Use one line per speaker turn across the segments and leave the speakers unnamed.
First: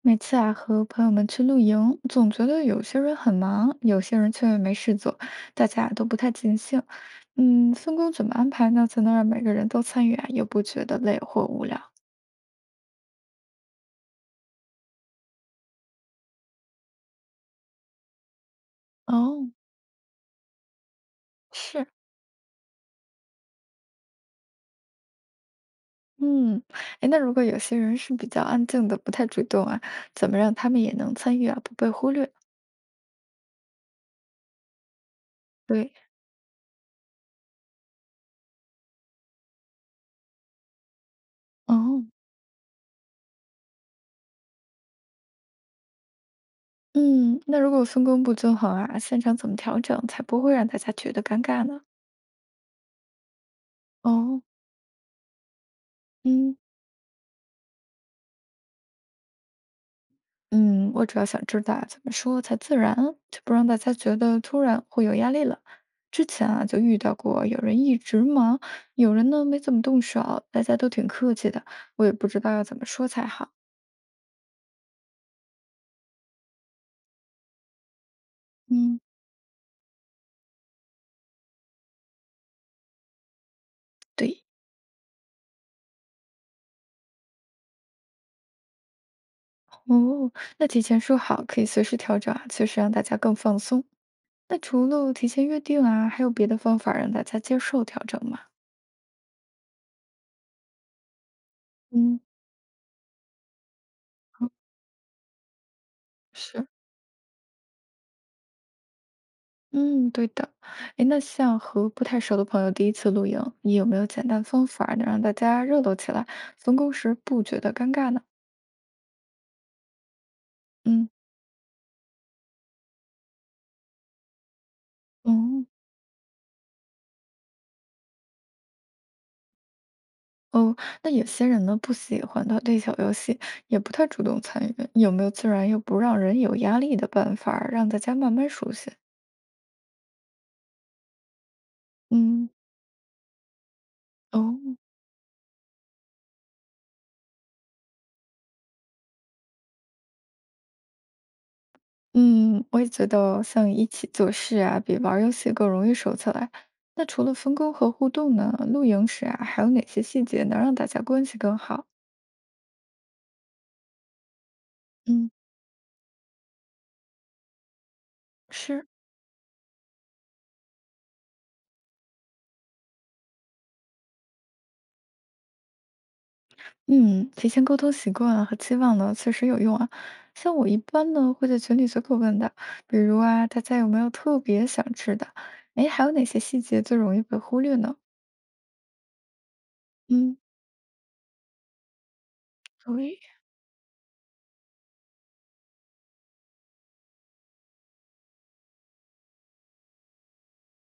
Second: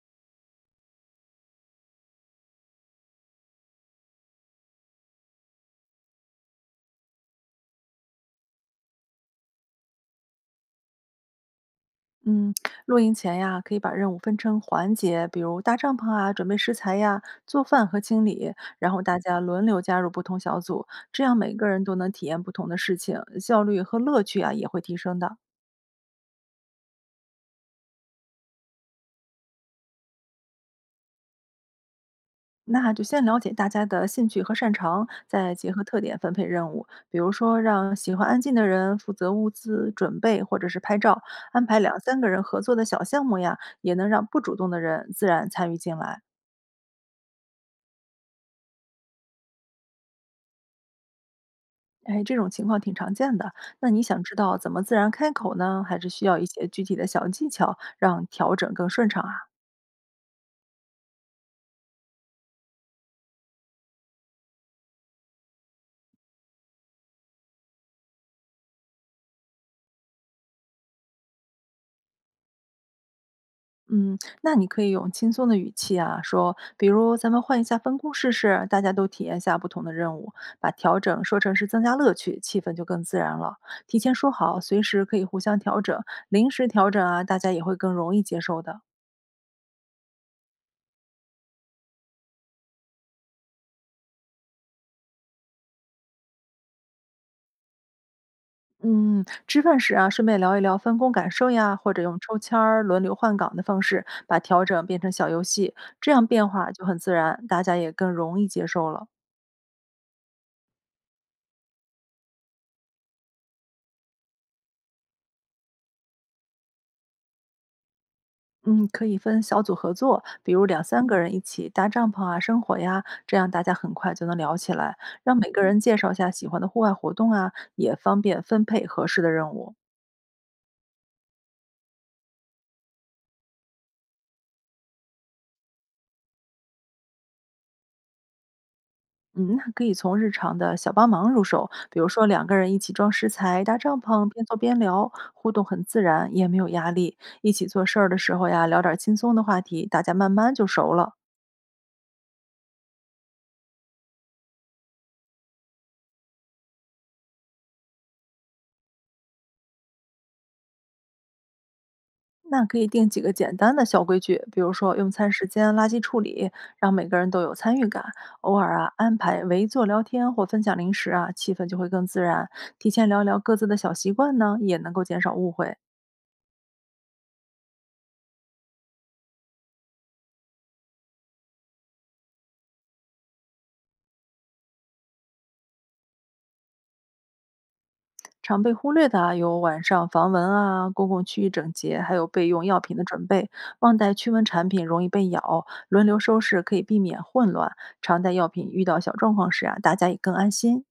每次啊和朋友们去露营，总觉得有些人很忙，有些人却没事做，大家都不太尽兴。分工怎么安排呢？才能让每个人都参与啊，又不觉得累或无聊？
嗯，露营前呀，可以把任务分成环节，比如搭帐篷啊、准备食材呀、做饭和清理，然后大家
哦。
轮流加入不同小组，这样每个人
是。
都能体验不同的事情，效率和乐趣啊也会提升的。
嗯。哎，那如果有些人是比较安静的，不太主动啊，怎么让他们也能参与啊，不被忽略？
那就先了解大家的兴趣和擅长，再结合
对。
特点分配任务。比如说，让喜欢安静的人负责物资准备或者是拍照，安排两
哦。
三个人合作的小项目呀，也能让不主动的人自然参与进来。
嗯。那如果分工不均衡啊，现场怎么调整才不会让大家觉得尴尬呢？
哎，这种情况挺常见的。那你想知
哦。
道怎么自然开口呢？还是需要一
嗯。
些具体的小技巧，让调整更顺畅啊？
嗯，我主要想知道怎么说才自然，就不让大家觉得突然会有压力了。之前啊，就遇到过有人一直忙，有人呢没怎么动手，大家都挺客气的，我也不知道要怎么说才好。
嗯，那你可以用轻松的语气啊，说，比如咱们换一下分工试试，大家
嗯。
都体验下不同的任务，把调整说成是增加乐趣，气氛就更自然了。提前说
对。
好，随时可以互相调整，临时调整啊，大家也会更容易接受的。
哦。那提前说好可以随时调整啊，确实让大家更放松。那除了提前约定啊，还有别的方法让大家接受调整吗？
嗯，吃饭时啊，顺便聊一聊分工感受呀，或者用
嗯。
抽签儿、轮流换岗的方式，把
好。
调整变成小游戏，这样变
是。
化就很自然，大家也更容易接受了。
嗯。对的。哎，那像和不太熟的朋友第一次露营，你有没有简单方法能让大家热闹起来，分工时不觉得尴尬呢？
嗯，可以分小组合作，比如两三
嗯。
个人一起搭帐篷啊、生火呀，这样大家很快就能聊起来。让每个
哦。
人介绍下喜欢的户外活动啊，也方便分配合适的任务。
哦。那有些人呢不喜欢团队小游戏，也不太主动参与，有没有自然又不让人有压力的办法儿让大家慢慢熟悉？
嗯，那可以从日常的小帮忙入手，比如说两
嗯。
个人一起装食材、搭帐篷，
哦。
边做边聊，互动很自然，也没有压力。一起做事儿的时候呀，聊点儿轻松的话题，大家慢慢就熟了。
嗯，我也觉得像一起做事啊，比玩儿游戏更容易熟起来。那除了分工和互动呢，露营时啊，还有哪些细节能让大家关系更好？
那可以定几个简单的小规矩，比如说用
嗯。
餐时间、垃圾处理，让每个人都有参与感。偶尔
是。
啊，安排围坐聊天或分享零食啊，气氛就会更自然。提前聊聊各自的小习惯呢，也能够减少误会。
嗯，提前沟通习惯啊和期望呢，确实有用啊。像我一般呢，会在群里随口问的，比如啊，大家有没有特别想吃的？哎，还有哪些细节最容易被忽略呢？
常被忽略的啊，有晚上防
嗯。
蚊啊、公共区域整洁，还有备用药品的
对。
准备。忘带驱蚊产品容易被咬，轮流收拾可以避免混乱。常带药品，遇到小状况时啊，大家也更安心。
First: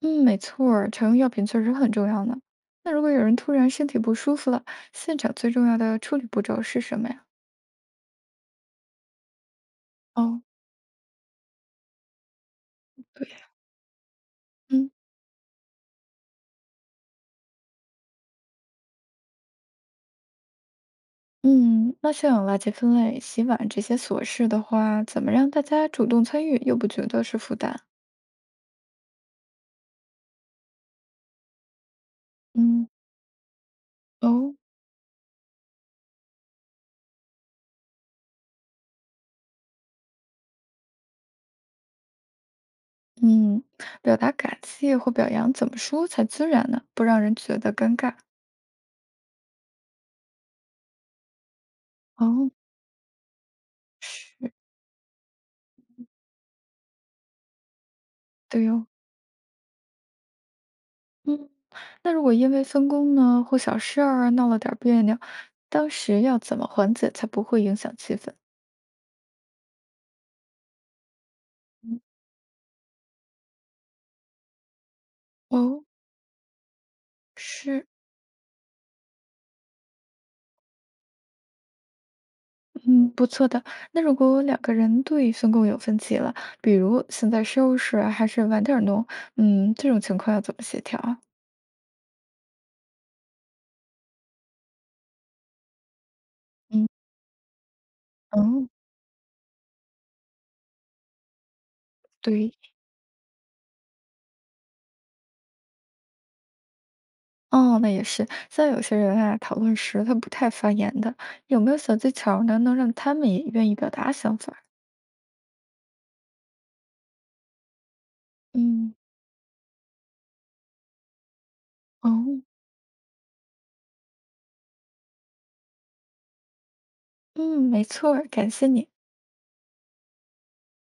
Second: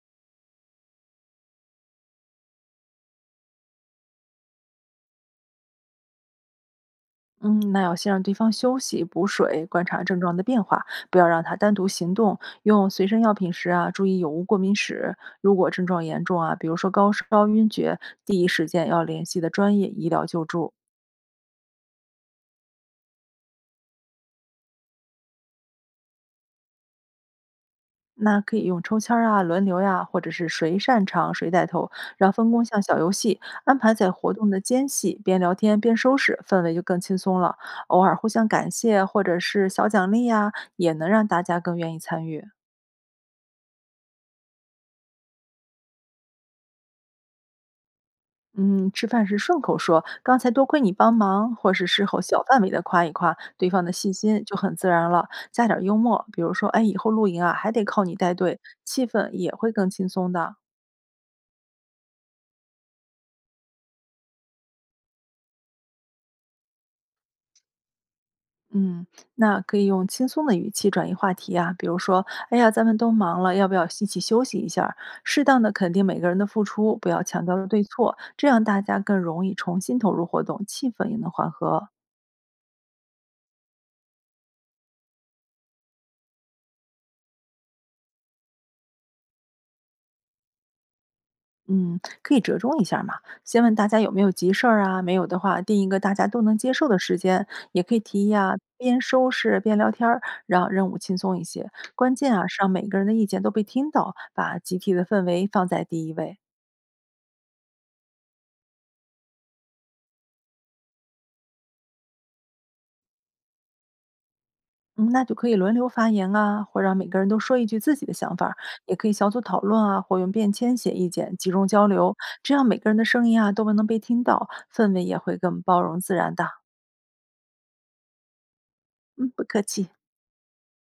嗯，没错儿，常用药品确实很重要呢。那如果有人突然身体不舒服了，现场最重要的处理步骤是什么呀？
嗯，那要先让对方休息、补水，观察症状的
哦。
变化，不要让他单独行动。用随身
对
药
呀。
品时啊，注意有无过敏
嗯
史。如果症状严重啊，比如说高烧、晕厥，第一时间要联系的专业医疗救助。
嗯。那像有垃圾分类、洗碗这些琐事的话，怎么让大家主动参与，又不觉得是负担？
那可以用抽签儿啊、轮流呀、或者是谁擅长谁带头，然后分工像
嗯。
小游戏，安排在活动
哦。
的间隙，边聊天边收拾，氛围就更轻松了。偶尔互相感谢或者是小奖励呀、也能让大家更愿意参与。
嗯，表达感谢或表扬怎么说才自然呢？不让人觉得尴尬。
嗯，吃饭时顺口说“刚才多亏你帮忙”，或是事后小
哦。
范围的夸一夸对方的细心，
是。
就很自然了。加点儿幽默，比如说“哎，以后露营啊还得靠你带队”，
对哦。
气氛也会更轻松的。
嗯。那如果因为分工呢或小事儿啊闹了点儿别扭，当时要怎么缓解才不会影响气氛？
嗯，那可以用轻松的语气转移话题啊，比如
嗯。
说，哎呀，咱们都忙了，要不要一起休息一下儿。适当的
哦。
肯定每个人的付出，不要强调对
是。
错，这样大家更容易重新投入活动，气氛也能缓和。
嗯，不错的。那如果两个人对分工有分歧了，比如现在收拾啊还是晚点儿弄，这种情况要怎么协调啊？
嗯，可以折中一下儿嘛，先问大家有没有急事儿啊，没有的话，定一个大家都能接
嗯。
受的时间，也可以提议啊，
哦。
边收拾边聊天儿，让任务轻松一些。关键啊，
对。
是让每个人的意见都被听到，把集体的氛围放在第一位。
哦。那也是。像有些人啊，讨论时他不太发言的，有没有小技巧呢，能让他们也愿意表达想法儿？
嗯，那就可以轮流发言啊，或让每个人都说一句自己的想法儿。也
嗯。
可以小组讨论啊，或用便签写意见，集中交流，
哦。
这样每个人的声音啊都能被听到，氛围也会更包容自然的。
嗯，没错儿感谢你。
嗯，不客气。